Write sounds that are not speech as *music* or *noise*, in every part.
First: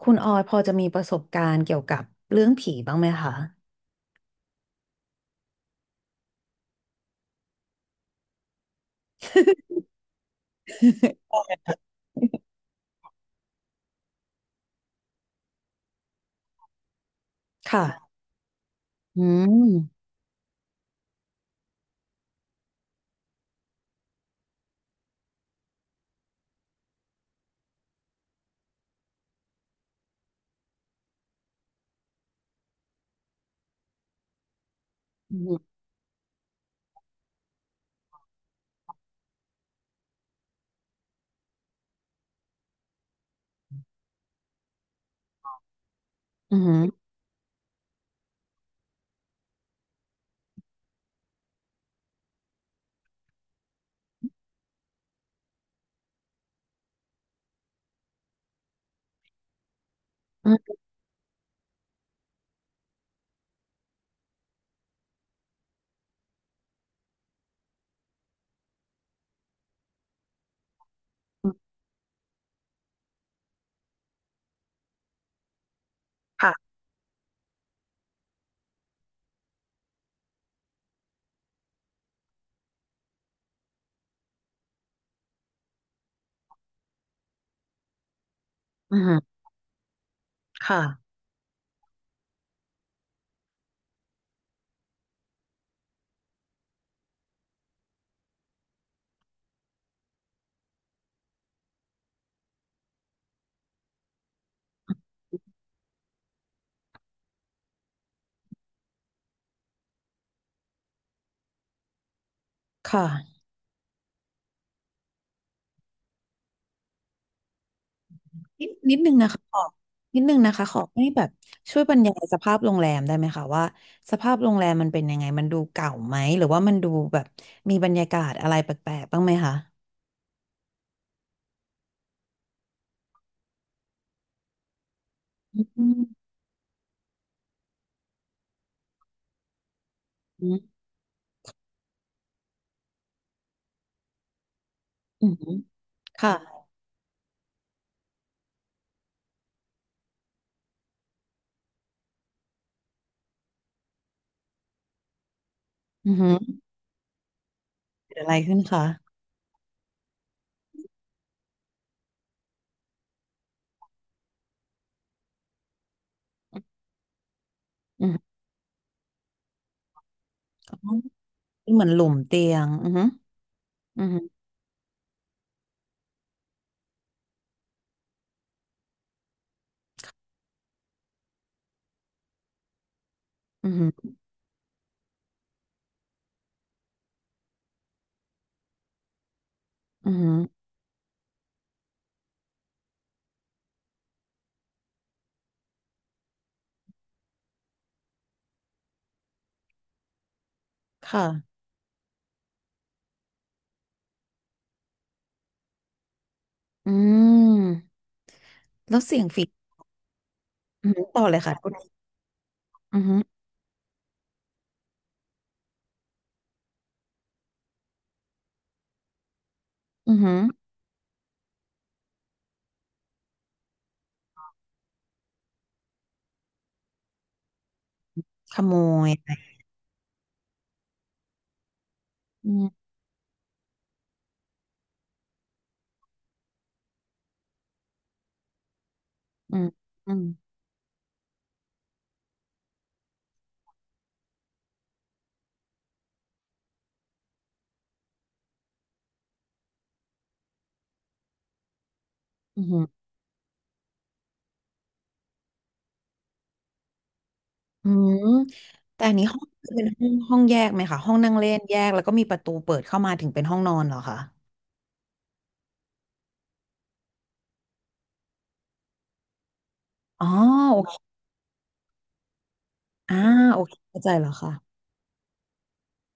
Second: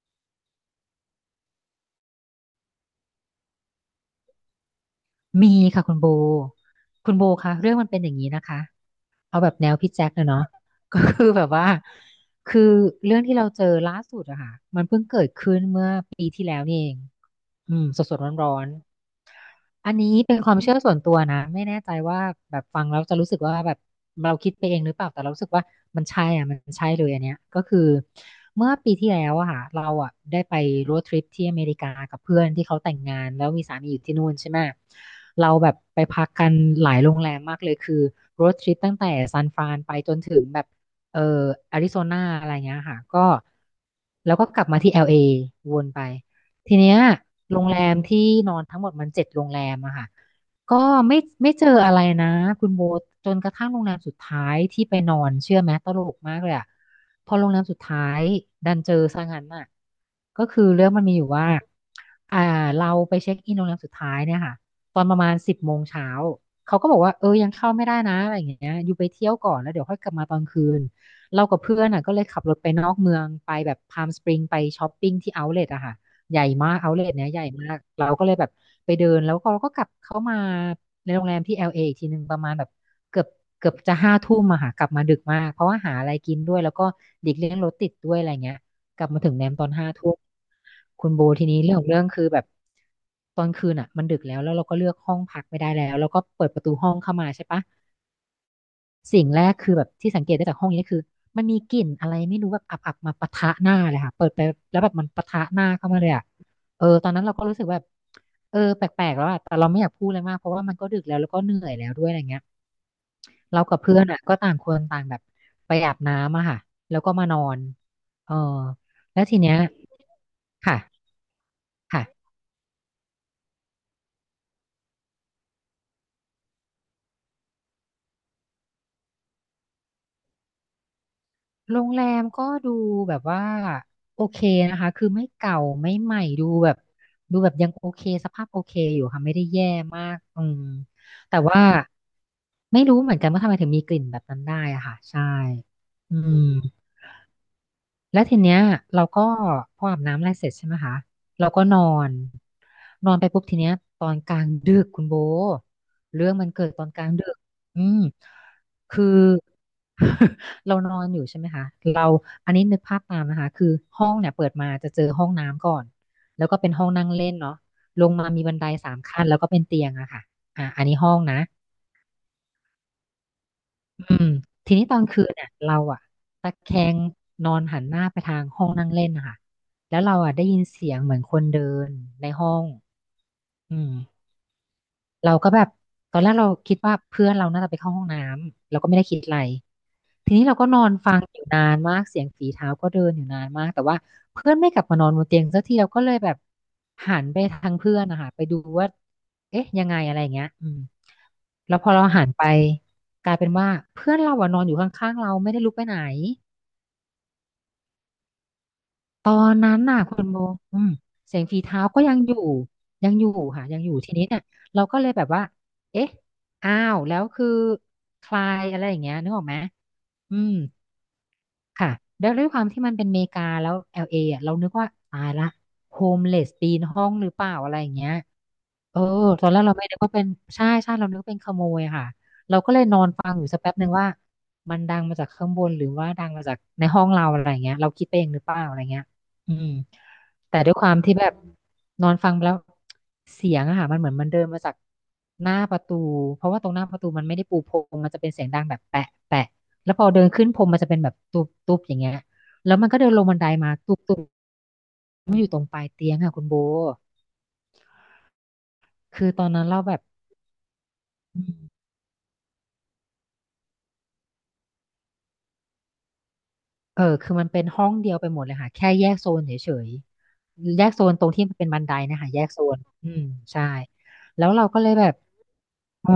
คุณออยพอจะมีประสบการณ์เกี่ยวกับเรื่องผีบ้างไหมคะ มีค่ะคุณโบ คุณโบคะเรื่องมันเป็นอย่างนี้นะคะเอาแบบแนวพี่แจ็คเลยเนาะ *laughs* ก็คือ *laughs* แบบว่าคือเรื่องที่เราเจอล่าสุดอะค่ะ อืมสค่ะดๆร้อนอืมๆอันนี้เป็นความเชื่อส่วนตัวนะไม่แน่ใจว่าแบบฟังแล้วจะรู้สึกว่าแบบเราคิดไปเองหรือเปล่าแต่เรารู้สึกว่ามันใช่อ่ะมันใช่เลยอันเนี้ยก็คือเมื่อปีที่แล้วอะค่ะเราอะได้ไปโรดทริปที่อเมริกากับเพื่อนที่เขาแต่งงานแล้วมีสามีอยู่ที่นู่นใช่ไหมอืเราแบมบไปพักกันหลายโรงแรมมากเลยคือโรดทริปตั้งแต่ซานฟรานไปจนถึงแบบเอ่ออาริโซนาอะไรเงี้ยค่ะก็แล้วก็กลับมาที่แอลเอวนไป อืทีเนี้ยมโรงแรมที่นอนทั้งหมดมัน7 โรงแรมอะค่ะก็ไม่ไม่เจออะไรนะคุณโบทจนกระทั่งโรงแรมสุดท้ายที่ไปนอนเชื่อไหมตลกมากเลยอะพอโรงแรมสุดท้ายดันเจอซะงั้นน่ะก็อืคือมเรื่องมันมีอยู่ว่าอ่าเราไปเช็คอินโรงแรมสุดท้ายเนี่ยค่ะตอนประมาณ10 โมงเช้าเขาก็บอกว่าเออยังเข้าไม่ได้นะอะไรอย่างเงี้ยอยู่ไปเที่ยวก่อนแล้วเดี๋ยวค่อยกลับมาตอนคืนเรากับเพื่อนอ่ะก็เลยขับรถไปนอกเมืองไปแบบพามสปริงไปช้อปปิ้งที่เอาท์เลทอะค่ะ ใหญ่ค่ะมากเอาเลทเนี้ยใหญ่มากเราก็เลยแบบไปเดินแล้วก็เราก็กลับเข้ามาในโรงแรมที่แอลเ a อีกทีหนึ่งประมาณแบบเกือบเกือบจะห้าทุ่มอะค่ะกลับมาดึกมากเพราะว่าหาอะไรกินด้วยแล้วก็เด็กเลี้ยงรถติดด้วยอะไรเงี้ยอืกลับมามถึงแนมตอนห้าทุ่มคุค่ะณโบทีนี้เรื่องของเรื่องคือแบบตอนคืนอ่ะมันดึกแล้วเราก็เลือกห้องพักไม่ได้แล้วก็เปิดประตูห้องเข้ามาใช่ปะ สิ่งแรกคือแบบที่สังเกตได้จากห้องนี้คือมันมีกลิ่นอะไรไม่รู้แบบอับๆมาปะทะหน้าเลยค่ะเปิดไปแล้วแบบมันปะทะหน้าเข้ามาเลยอ่ะเออตอนนั้นเราก็รู้สึกแบบเออแปลกๆแล้วอ่ะแต่เราไม่อยากพูดเลยมากเพราะว่ามันก็ดึกแล้วก็เหนื่อยแล้วด้วยอะไรเงี้ยค่ะเรากับเพื่อนอ่ะก็ต่างคนต่างแบบไปอาบน้ำอะค่ะแล้วก็มานอนเออนิดนึงแล้วนะทีคะเนี้ขยอนิดนึงนะคะขค่ะอให้แบบช่วยบรรยายค่ะ สภาพโรงแรมได้ไหมคะว่าสภาพโรงแรมมันเป็นยังไงมันดูเก่าไหมหรือว่ามันดูแบบมีบรรยากาศอะไรแปลกๆ บ้างไหมคะโรงแรมก็ดูแบบว่าโอเคนะคะคือไม่เก่าอืไม่มใหม่ดูแบบยังโอเคสภาพโอเคอยู่ค่ะไม่ได้แย่มากอือืมมแต่ว่าไม่รู้เหมือนกันว่าทำไมถึงมีกลิ่นแบบนั้นได้อะค่ะใช่อืมอืค่ะม แล้วทีเนี้ยเราก็พออาบน้ำอะไรเสร็จใช่ไหมคะเราก็นอนนอนไปปุ๊บทีเนี้ยตอนกลางดึกคุณโบอืเรื่องมันมเกิดตอนกลางดึกอืมเกิดอะไรขึ้นคะคือ *laughs* เรานอนอยู่ใช่ไหมคะเราอันนี้นึกภาพตามนะคะคือห้องเนี่ยเปิดมาจะเจอห้องน้ำก่อนแล้วก็เป็นห้องนั่งเล่นเนาะลอืงมามมีบันได3 ขั้นแล้วก็เป็นเตียงอะค่ะอ่ะอ๋ออันนี้ห้องนะ เหมือนหลุมเตียง อืมอือืมมทีนี้ตอนคืนเนี่ยเราอะตะแคงนอนหันหน้าไปทางห้องนั่งเล่นนะคะแล้วเราอะได้ยินเสียงเหมือนคนเดินในห้องอือืมมเราก็แบบตอนแรกเราคิดว่าเพื่อนเราน่าจะไปเข้าห้องน้ำเราก็ไม่ได้คิดอะไร อืทีม นี้เราก็นอนฟังอยู่นานมากเสียงฝีเท้าก็เดินอยู่นานมากแต่ว่าเพื่อนไม่กลับมานอนบนเตียงสักทีเราก็เลยแบบหันไปทางเพื่อนนะคะไปดูว่าเอ๊ะยังไงอะไรอย่างเงี้ยอืมค่ะ แล้วพอเราหันไปกลายเป็นว่าเพื่อนเราอะนอนอยู่ข้างๆเราไม่ได้ลุกไปไหนอืมแล้วเสียตงอฝีนนั้นน่ะคุณโบอือืมอหือต่อเลเสียยงค่ะฝีคุณเท้าก็ยังอยู่อือยังหืออยู่ค่ะยังอยู่ทีนี้เนี่ยเราก็เลยแบบว่าเอ๊ะอ้าวแล้วคือใครอะไรอย่างเงี้ยนึกออกไหมอือหือือม ค่ะแล้วด้วยความที่มันเป็นอเมริกาแล้ว LA อลเออ่ะ เรานึกว่าตายละโฮมเลสปีนห้องหรือเปล่าอะไรอย่างเงี้ย ขโมเออยไปตอนแรกเราไม่นึกว่าเป็น ใช่ใช่เรานึกว่าเป็นขโมยอะค่ะ อืเราก็เลยมนอนฟังอยู่สักแป๊บหนึ่งว่า มันดังมาจากข้างบนหรือว่าดังมาจากในห้องเราอะไรเงี้ยเราคิดไปเองหรือเปล่าอะไรเงี้ยอือืมมอืมแต่ด้วยความที่แบบนอนฟังไปแล้วเสียงอะค่ะมันเหมือนมันเดินมาจากหน้าประตู เพราะว่าตรงหน้าประตูมันไม่ได้ปูพรมมันจะเป็นเสียงดังแบบแปะแปะแล้วพอเดินขึ้นพรมมันจะเป็นแบบตุบตุบอย่างเงี้ยอือแล้หวมันก็อเดินลงบันไดมาตุบตุบมันอยู่ตรงปลายเตียงค่ะคุณโบืมแต่อันนี้คือห้อตงอนนั้นคือเราเป็นแบบ ห้องแยกไหมคะห้องนั่งเล่นแยกแล้วก็มีประตูเปิดเข้ามาถึงเป็นห้องนอนเหรอคะเออคือมันเป็นห้องเดียวไปหมดเลยค่ะแค่แยกโซนเฉยอ๋อๆโอแยกเคโซนตรงที่มันเป็นบันไดนะคะแยกโซนอือ่ามโอใช่เคเข้าใจแล้วแล้ค่ะวเราก็เลยแบบเออ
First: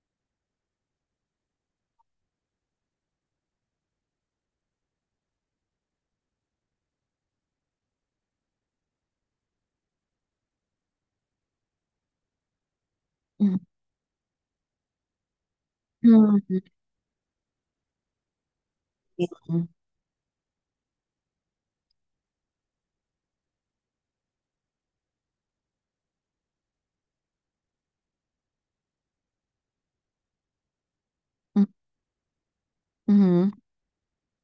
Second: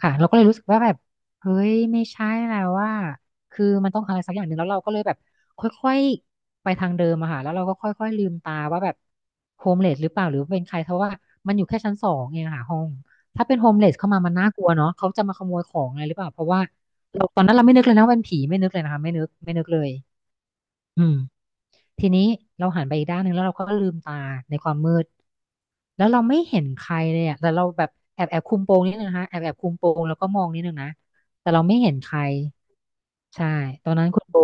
ค่ะเราก็เลยรู้สึกว่าแบบเฮ้ยไม่ใช่แล้วว่า คือมันต้องอะไรสักอย่างหนึ่งแล้วเราก็เลยแบบค่อยๆไปทางเดิมอะค่ะแล้วเราก็ค่อยๆลืมตาว่าแบบโฮมเลสหรือเปล่าหรือว่าเป็นใครเพราะว่ามันอยู่แค่ชั้นสองเองอะค่ะห้องอืถ้าเป็นโฮมมเลสเข้ามามันน่ากลัวเนาะเขาจะมาขโมยของอะไรอืหรือเปมล่าเพราะว่าเราตอนนั้นเราไม่นึกเลยนะว่าเป็นผีไม่นึกเลยนะคะไม่อนึกไม่ืมนึกเลยอืม ทีนี้เราหันไปอีกด้านหนึ่งแล้วเราก็ลืมตาในความมืดแล้วเราไม่เห็นใครเลยอ่ะแต่เราแบบแอบแอบคุมโปงนิดนึงนะคะแอบแอบคุมโปงแล้วก็มองนิดนึงนะแต่อืเราไม่มเห็นใคร อืมอืมใช่ ตอนนั้นคุณโบ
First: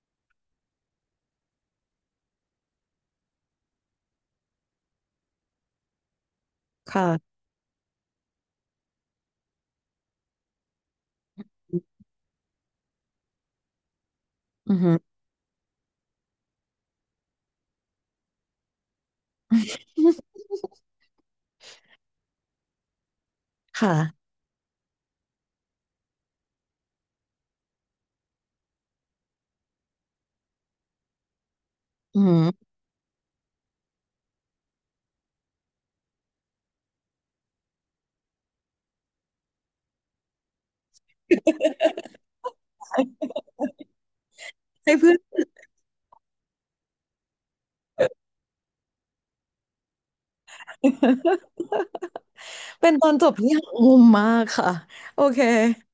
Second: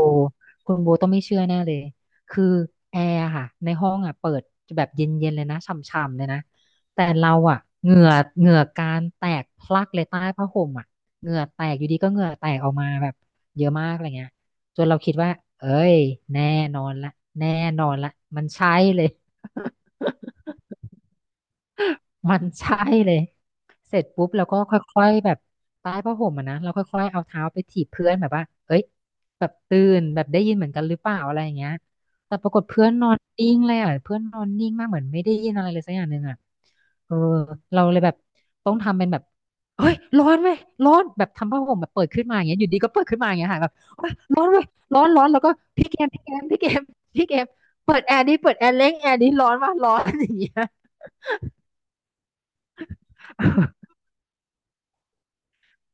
คุณโบต้องไม่เชื่อแน่เลย คือแอร์อะค่ะ ในห้องอ่ะเปิดแบบเย็นๆเลยนะฉ่ำๆเลยนะ แต่เราค่ะอ่ะเหงื่อเหงื่อการแตกพลักเลยใต้ผ้าห่มอ่ะเหงื่อแตกอยู่ดีก็เหงื่อแตกออกมาแบบเยอะมากอะไรเงี้ยอืจอห นเราคิดว่าเอ้ยแน่นอนละแน่นอนละมันใช่เลย *laughs* มันใช่เลย ค่ะเสร็จปุ๊บเราก็ค่อยๆแบบใต้ผ้าห่มอะนะเราค่อยๆเอาเท้าไปถีบเพื่อนแบบว่าเอ้ยแบบตื่นแบบได้ยินเหมือนกันหรือเปล่าอะไรอย่างเงี้ยอือหแต่ปรากฏอเพื่อนนอนนิ่งเลยอ่ะเพื่อนนอนนิ่งมากเหมือนไม่ได้ยินอะไรเลยสักอย่างหนึ่งอ่ะเออเราเลยแบบต้องทำเป็นแบบเฮ้ยร้อนไหมร้อนแบบทำผ้าห่มแบบเปิดขึ้นมาอย่างเงี้ยอยู่ดีก็เปิดขึ้นมาอย่างเงี้ยค่ะแบบโอ๊ยร้อนเว้ยให้ร้อนเพื่อน ร้อนแล้วก็ *laughs* พี่เกมพี่เกมพี่เกมพี่เกมเปิดแอร์ดิเปิดแอร์เล้งแอร์ดิร้อนว่ะร้อน *laughs* อย่างเงี้ย เป็นตอนจบที่หักมุมมากค่ะโอเค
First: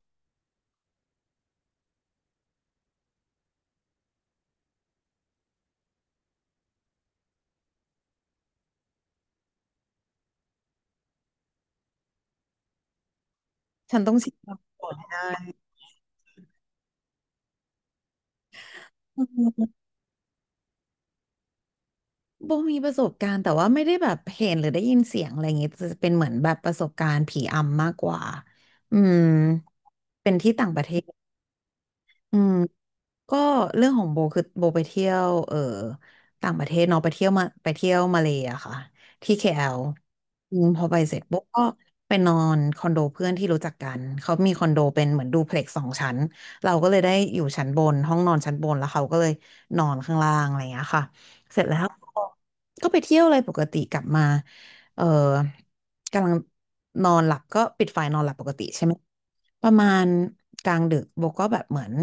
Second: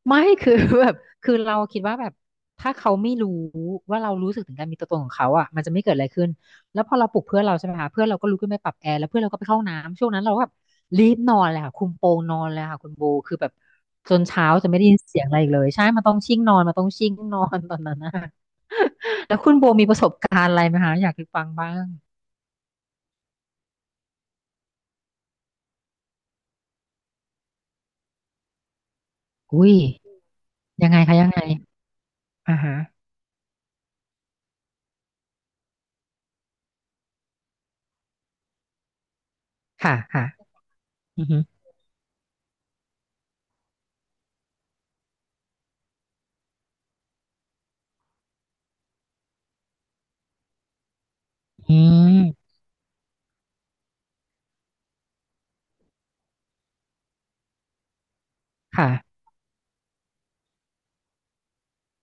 ไม่คือ *laughs* แบบคือเราคิดว่าแบบถ้าเขาไม่รู้ว่าเรารู้สึกถึงการมีตัวตนของเขาอ่ะมันจะไม่เกิดอะไรขึ้นแล้วพอเราปลุกเพื่อนเราใช่ไหมคะเพื่อนเราก็ลุกขึ้นไปปรับแอร์แล้วเพื่อนเราก็ไปเข้าน้ำช่วงนั้นเราก็แบบรีบนอนเลยค่ะคุมโปงนอนเลยค่ะคุณโบคือแบบฉันจต้องนชิมเช้าจะไม่ได้ก่อนยินให้เสีได้ยงอะไรอีกเลยใช่มันต้องชิ่งนอนมันต้องชิ่งนอนตอนนั้นนะ อื *laughs* แล้วคุณโบมมีประสบการณ์อะไรไหมคะอยากฟังบ้างโบมีประสบการณ์แต่ว่าไม่ได้แบบเห็นหรือได้ยินเสียงอะไรอย่างเงี้ยจะเป็นเหมือนแบบประสบการณ์ผีอำมากกว่าอืมอุ้ยเป็นที่ต่างประยัเทงไงศคะยังไงอืม อ่าฮะก็เรื่องของโบคือโบไปเที่ยวต่างประเทศเนาะไปเที่ยวมาไปเที่ยวมาเลยอะค่ะที่ KL อลค่ะค่ะอืมพอไปเสร็จอือฮึปุ๊บก็ไปนอนคอนโดเพื่อนที่รู้จักกันเขามีคอนโดเป็นเหมือนดูเพล็กซ์สองชั้นเราก็เลยได้อยู่ชั้นบนห้องนอนชั้นบนแล้วเขาก็เลยนอนข้างล่างอะไรอย่างเงี้ยค่ะเสร็จอืแล้วก็มก็ไปเที่ยวอะไรปกติกลับมาเออ กำลังนอนหลับก็ปิดไฟนอนหลับปกติใช่ไหมค่ะประมาณกลางดึกโบก็แบบเหมือน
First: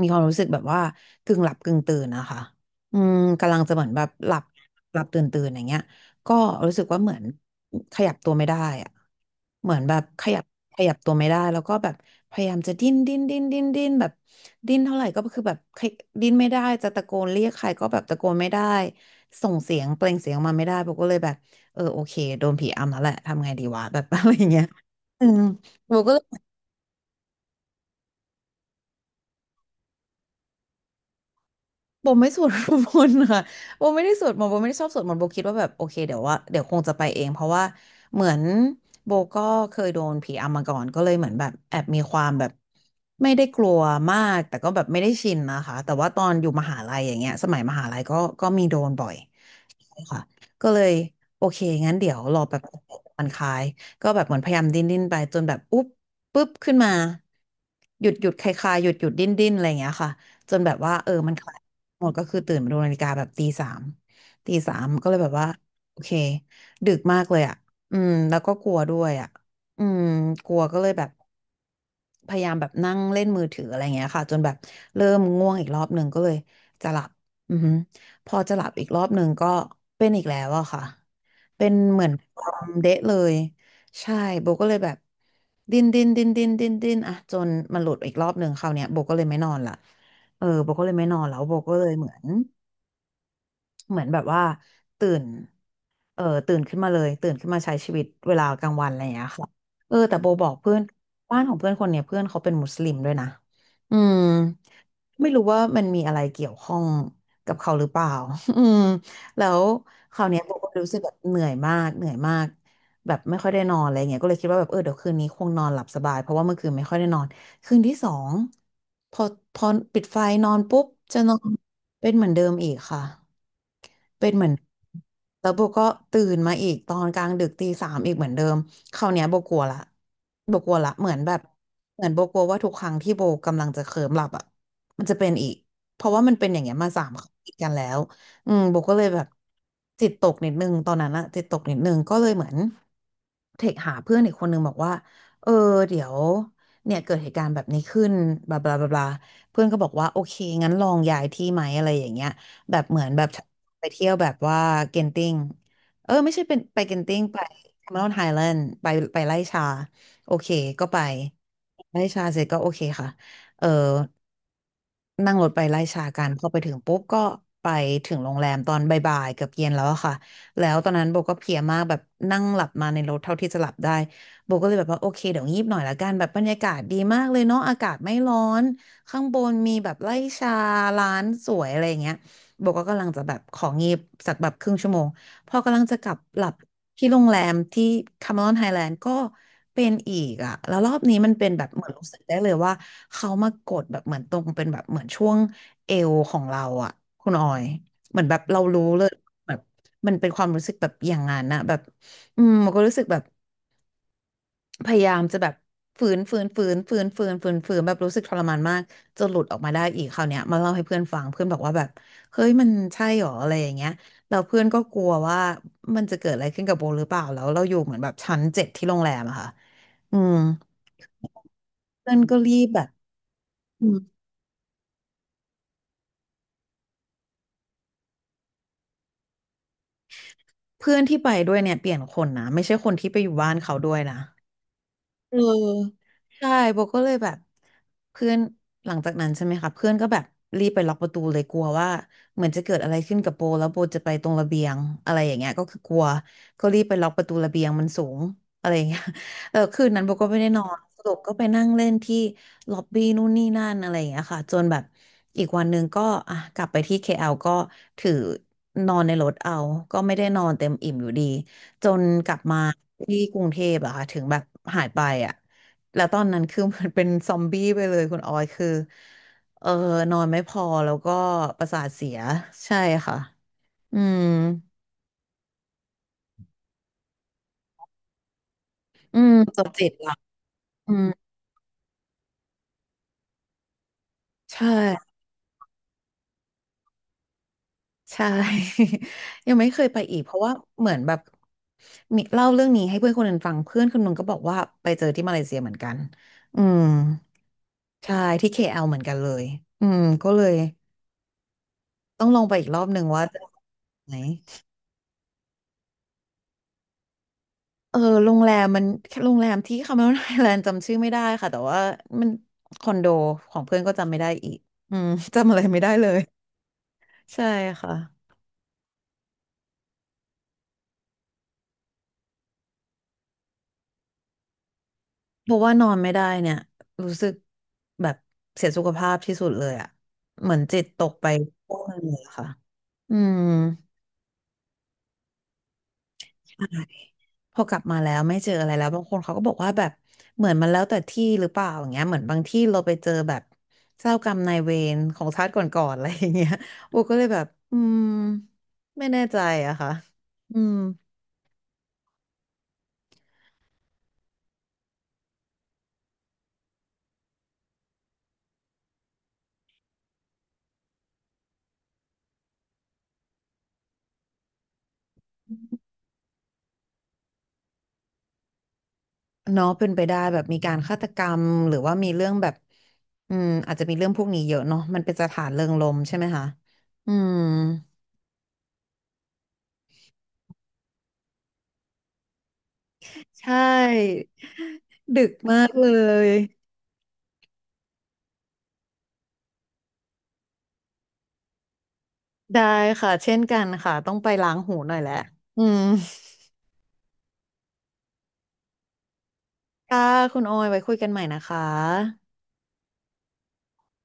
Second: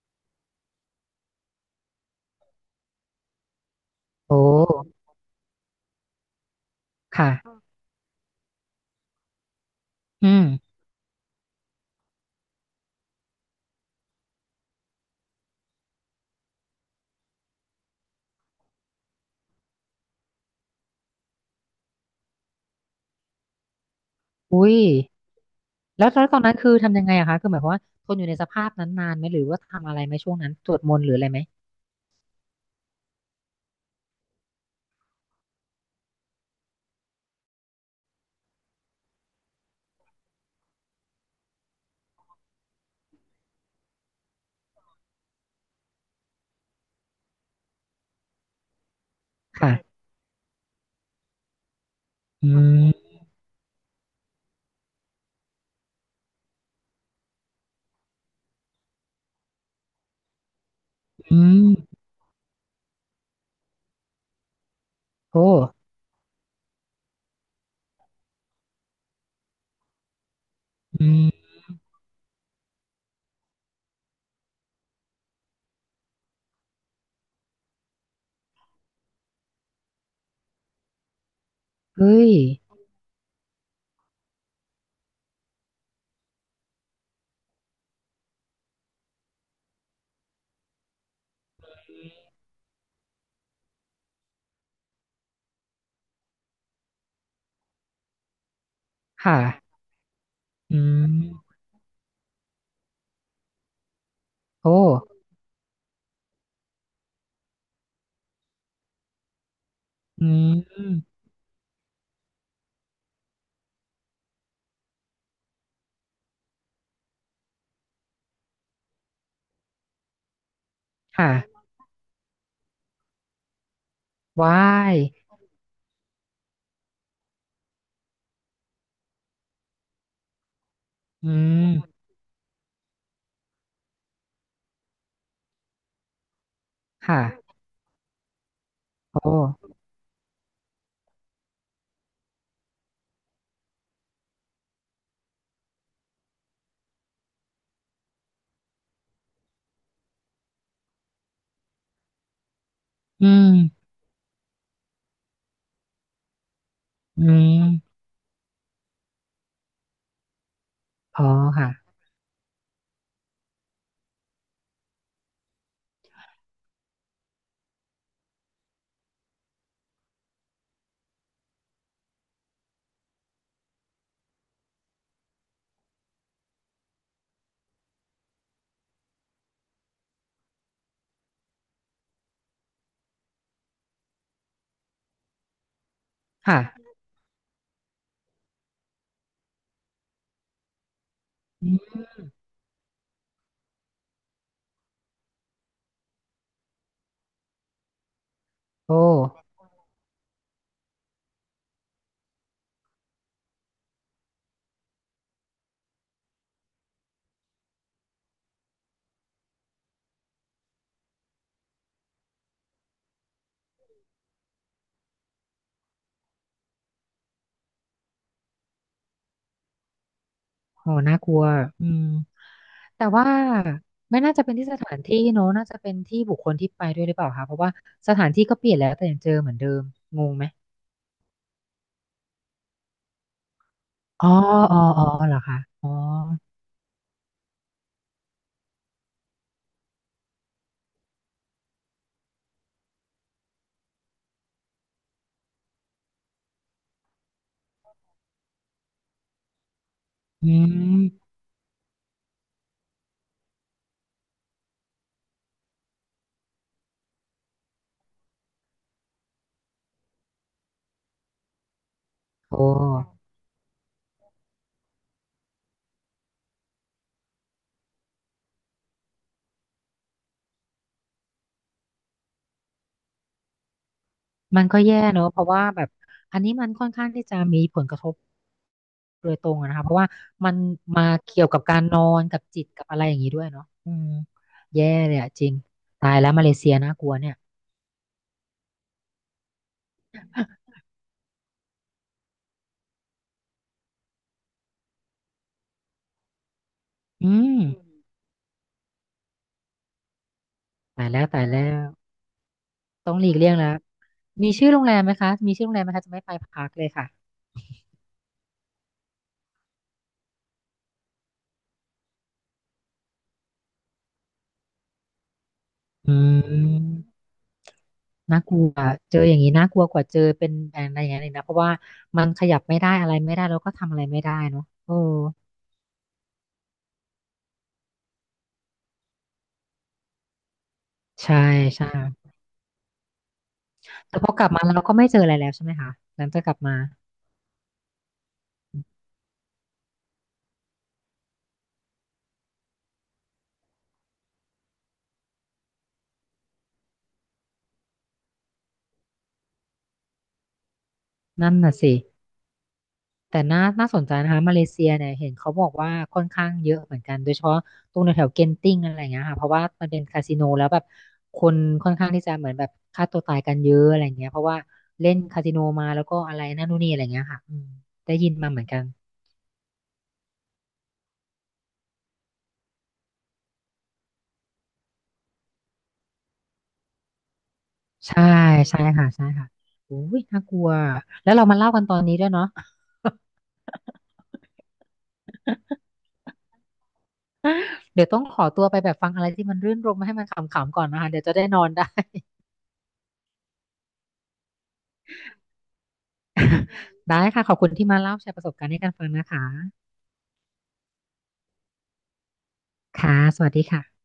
มีความรู้สึกแบบว่ากึ่งหลับกึ่งตื่นนะคะอืมกำลังจะเหมือนแบบหโอลับหลั้บตื่นตื่นอย่างเงี้ยก็รู้สึกว่าเหมือนค่ะขยับตัวไม่ได้อะเหมือนแบบขอืยับขม ยับตัวไม่ได้แล้วก็แบบพยายามจะดิ้นดิ้นดิ้นดิ้นดิ้นแบบดิ้นเท่าไหร่ก็คือแบบขยดิ้นไม่ได้จะตะโกนเรียกใครก็แบบตะโกนไม่ได้ส่งเสียงเปล่งเสียงออกมาไม่ได้โบก็เลยแบบ โอเคโดนผีอำแล้วแหละทำไงดีวะแบบ *laughs* อะไรอย่างเงี้ยอุ้ยอืมโบแล้วก็เลแล้วตอยนนั้นคือทำยังไงอะคะคือหมายความว่าทนอยู่ในสภาพนั้นนานไหมหรือว่าทำอะไรไหมช่วงนั้นสวดมนต์หรืออะไรไหมโบไม่สวดมนต์ค่ะ *laughs* โบไม่ได้สวดมนต์โบไม่ได้ชอบสวดมนต์โบคิดว่าแบบโอเคเดี๋ยวว่าเดี๋ยวคงจะไปเองเพราะว่าเหมือนโบก็เคยโดนผีอำมาก่อนก็เลยเหมือนแบบแอบมีความแบบไม่ได้กลัวมากแต่ก็แบบไม่ได้ชินนะคะแต่ว่าตอนอยู่มหาลัยอย่างเงี้ยสมัยมหาลัยก็มีโดนบ่อย ค่ะค่ะก็เลยโอเคงั้นเดี๋ยวรออืแบบมมันคลายก็แบบเหมือนพยายามดิ้นดิ้นไปจนแบบอุ๊บปุ๊บขึ้นมาหยุดหยุดคลายคลายหยุดหยุดดิ้นดิ้นอะไรอย่างเงี้ยค่ะจนแบบว่ามันอืคลายมหมดก็คือตื่นมาดูนาฬิกาแบบตีสามตีสามก็เลยแบบโอ้ว่าโอเคดึกมากเลยอ่ะอืมแล้วก็กลัวด้วยอ่ะอืมกลัวก็เลยแบอืบมพยายามแบบนั่งเล่นมือถืออะไรเงี้ยค่ะจนแบบเริ่มง่วงอีกรอบหนึ่งก็เลยจะหลับอือฮึ พอจะหลับอีกรอบหนึ่งก็เป็นอีกแล้วอะค่ะ เป็นเหมือนเฮ้ยความเดะเลย ใช่โบก็เลยแบบดิ้นดิ้นดิ้นดิ้นดิ้นดิ้นอะจนมันหลุดอีกรอบหนึ่งคราวเนี้ยโบก็เลยไม่นอนละโบก็เลยไม่นอนแล้วโบก็เลยเหมือนแบบว่าตื่นตื่นขึ้นมาเลยตื่นขึ้นมาใช้ชีวิตเวลากลางวันอะไรอย่างเงี้ยค่ะค่ะอแต่โบบอกเพื่ออืนมบ้านของเพื่อนคนเนี้ยเพื่อนเขาเป็นมุสลิมด้วยนะอืม โอ้ไม่รู้ว่ามันมีอะไรเกี่ยวข้องกับเขาหรือเปล่า *laughs* อืมแล้วคอืราวเนี้ยโบมก็รู้สึกแบบเหนื่อยมากเหนื่อยมากแบบไม่ค่อยได้นอนอะไรเงี้ยก็เลยคิดว่าแบบเดี๋ยวคืนนี้คงนอนหลับสบายเพราะว่าเมื่อคืนไม่ค่อยได้นอนคืนที่สองพอพอปิดไฟนอนปุ๊บจะนอนค่ะเป็นเหมือนเดิมอีกค่ะ เป็นเหมือนว้ายแล้วโบก็ตื่นมาอีกตอนกลางดึกตีสามอีกเหมือนเดิมคราวเนี้ยโบกลัวละโบกลัวละเหมือนอืแบบเหมมือนโบกลัวว่าทุกครั้งที่โบกำลังจะเคลิ้มหลับอ่ะมันจะเป็นอีกเพราะว่ามันเป็นอย่างเงี้ยมาสามครั้งติค่ะดกันแล้วอืมโบก็เลยโอแบบ้จิตตกนิดนึงตอนนั้นอะจิตตกนิดนึงก็เลยเหมือนเทคหาเพื่อนอีกคนนึงบอกว่าเออเดี๋ยวเนี่ยเกิดเหตุการณ์แบบนี้ขึ้นบลาบลาบลาบลาเพื่อนก็บอกว่าโอเคงั้นลองย้ายที่ไหมอะไรอย่างเงี้ย แบบเหมือนแบอืบมไปเที่ยวแบบว่าเกนติ้งไม่ใช่เป็นไปเกนติ้งอืไปแคม e รมอนไฮแลนด์ไปไปไล่ชาโอเคก็ไปอ๋อค่ะไล่ชาเสร็จก็โอเคค่ะเออ นั่งรถไปไล่ชากันพอไปถึงปุ๊บก็ไปถึงโรงแรมตอนบ่ายๆเกือบเย็นแล้วอะค่ะแล้วตอนนั้นโบก็เพลียมากแบบนั่งหลับมาในรถเท่าที่จะหลับได้โบก็เลยแบบว่าโอเคเดี๋ยวงีบหน่อยละกันแบบบรรยากาศดีมากเลยเนาะอากาศไม่ร้อนข้างบนมีแบบไล่ชาร้านสวยอะไรอย่างเงี้ยโบก็กำลังจะแบบของีบสักแบบครึ่งชั่วโมงพอกำลังจะกลับหลับ ค่ะที่โรงแรมที่คาเมรอนไฮแลนด์ก็เป็นอีกอะแล้วรอบนี้มันเป็นแบอืบเหมือนมรู้สึกได้เลยว่าเขามากดแบบเหมือนตรงเป็นแบบเหมือนช่วงเอวของเราอะคุณออยเหมือนแบบเรารู้โอเลยแบ้บมันเป็นความรู้สึกแบบอย่างนั้นนะแบบอืมมันก็รู้สึกแบบ พยายามจะแบบฝืนแบบรู้สึกทรมานมากจนหลุดออกมาได้อีกคราวเนี้ยมาเล่าให้เพื่อนฟังเพื่อนบอกว่าแบบเฮ้ยมันใช่หรออะไรอย่างเงี้ยแล้วเพื่อนก็กลัวว่ามันจะเกิดอะไรขึ้นกับโบหรือเปล่าแล้วเราอยู่เหมือนแบบชั้นเจ็ดที่โรงแรมอะค่ะอืมโหน่ากลัวอืม เพื่อนก็รีบแบบแต่ว่าอืมไม่น่าจะเป็นที่สถานที่เนอะน่าจะเป็นที่บุคคลที่ไปด้วยหรือเปล่าคะเพราะว่าสถานที่ก็เปลี่ยนแล้วแต่ยังเจอเหมือนเดิมงงไหมเพื่อนที่ไปด้วยเนี่ยเปลี่ยนคนนะไม่ใช่คนที่ไปอยู่บ้านเขาด้วยนะ อ๋ออ๋ออ๋อเหรเออคะอ๋ออใช่โบก็เลยแบบเพื่อนหลังจากนั้นใช่ไหมคะเพื่อนก็แบบรีบไปล็อกประตูเลยกลัวว่าเหมือนจะเกิดอะไรขึ้นกับโบแล้วโบจะไปตรงระเบียงอะไรอย่างเงี้ยก็คือกลัวก็รีบไปล็อกประตูระเบียงมันสูงอะไรอย่างเงี้ย *laughs* คืนนั้นโบก็ไม่อืได้นอนสรุปมก็ไปนั่งเล่นที่ล็อบบี้นู่นนี่นั่นอะไรอย่างเงี้ยค่ะจนแบบอีกวันหนึ่งก็อ่ะกลับไปที่ KL ก็ถือนอนในรถเอาก็ไม่ได้นอนเต็มอิ่มอยู่ดี จนกลับโอมาที่้กรุงเทพอะค่ะถึงแบบหายไปอะแล้วตอนนั้นคือเหมันเป็นซอมบี้ไปเลยคุณออยคือเออนอนไม่พอแล้วก็ประสาทเสียใช่ค่ะอืมมันก็แย่เนอะเพราะว่าแบบอันนี้มันค่อนข้างที่จะมีผลกระทบอืโดมยตรงจอะบนะคะจิเพตราะว่าละมันอืมามเกี่ยวกับการนอนกับจิตกับอะไรอย่างนี้ด้วยเนาะอืมใชแย่่เลยอะจริงตายแล้วมาเลเซียน่ากลัวเนี่ยใช่ *laughs* ยังไม่เคยไปอีกเพราะว่าเหมือนแบบมีเล่าเรื่องนี้ให้เพื่อนคนหนึ่งฟังเพื่อนคนหนึงก็บอกว่าไปเจอที่มาเลเซียเหมือนกันอืมอืมใช่ที่ KL เหมือนกันเลยอืมก็เลย ตายแล้วตายแล้ว ต้องลองไปอีกรอบหนึ่งต้องว่าหลีกจะเลี่ยงแล้ว ไหนมีชื่อโรงแรมไหมคะมีชื่อโรงแรมไหมคะจะไม่ไปพักเลยค่ะเออโรงแรมมัน *laughs* โรงแรมที่คาเมรนไอแลนด์จำชื่อไม่ได้ค่ะแต่ว่ามัน *laughs* คอนโดของเพื่อนก็จำไม่ได้อีกอืมจำอะไรไม่ได้เลอืยมใช่ค่ะน่ากลัวเจออย่างนี้น่ากลัวกว่าเจอเป็นอะไรอย่างนั้นอีกนะเพราะว่ามันขยับไม่ได้อะไรไม่ได้แล้วก็ทำอะไรไม่ได้เนาะโอ้ เพราะว่านอนไม่ได้เนี่ยรู้สึกแบบเสียสุขภาพที่สุดเลยอ่ะเหมือนจิตตกไปใช่พวกใช่นึงเลยอะค่ะอืม แต่พอกลับมาเราก็ไม่เจออะไรแล้วใช่ไหมคะหลังจากกลับมาพอกลับมาแล้วไม่เจออะไรแล้วบางคนเขาก็บอกว่าแบบเหมือนมันแล้วแต่ที่หรือเปล่าอย่างเงี้ยเหมือนบางที่เราไปเจอแบบเจ้ากรรมนายเวรของชาติก่อนๆอะไรอย่างเงี้ยโบก็เลยแบบอืมไม่แน่ใจอะค่ะอืมนั่นน่ะสิ แต่น่าน่าสนใจนะคะมาเลเซียเนี่ยเห็นเขาบอกว่าค่อนข้างเยอะเหมือนกันโดยเฉพาะตรงแถวๆเกนติ้งอะไรอย่างเงี้ยค่ะเพราะว่ามันเป็นคาสิโนแล้วแบบคนค่อนข้างที่จะเหมือนแบบฆ่าตัวตายกันเยอะอะไรอย่างเงี้ยเพราะว่าเล่นคาสิโนมาแล้วก็อะไรนั่นนู่นนี่อะไรอย่างเงี้ยค่ะอืมได้ยินมาเหมือนกันเนาะเป็นไปได้แบบมีการฆาตกรรมหรือว่ามีเรื่องแบบอืมอาจจะมีเรื่องพวกนี้เยอะเนาะมันเป็นสถานเริงรมย์ใช่ไหมคะอืมใช่ใช่ค่ะใช่ค่ะอุ้ยน่ากลัวแล้วเรามาเล่ากันตอนนี้ด้วยเนาะ ใช่ดึกมาก *laughs* เลยเดี๋ยวต้องขอตัวไปแบบฟังอะไรที่มันรื่นรมให้มันขำๆก่อนนะคะเดี๋ยวจะได้นอนได้ *laughs* ได้ค่ะเช่นกันค่ะต้องไปล้างหูหน่อยแหละอืม ได้ค่ะขอบคุณที่มาเล่าแชร์ประสบการณ์ให้กันฟังนะคะค่ะคุณโออยไว้คุยกันใหม่นะคะค่ะสวัสดีค่ะ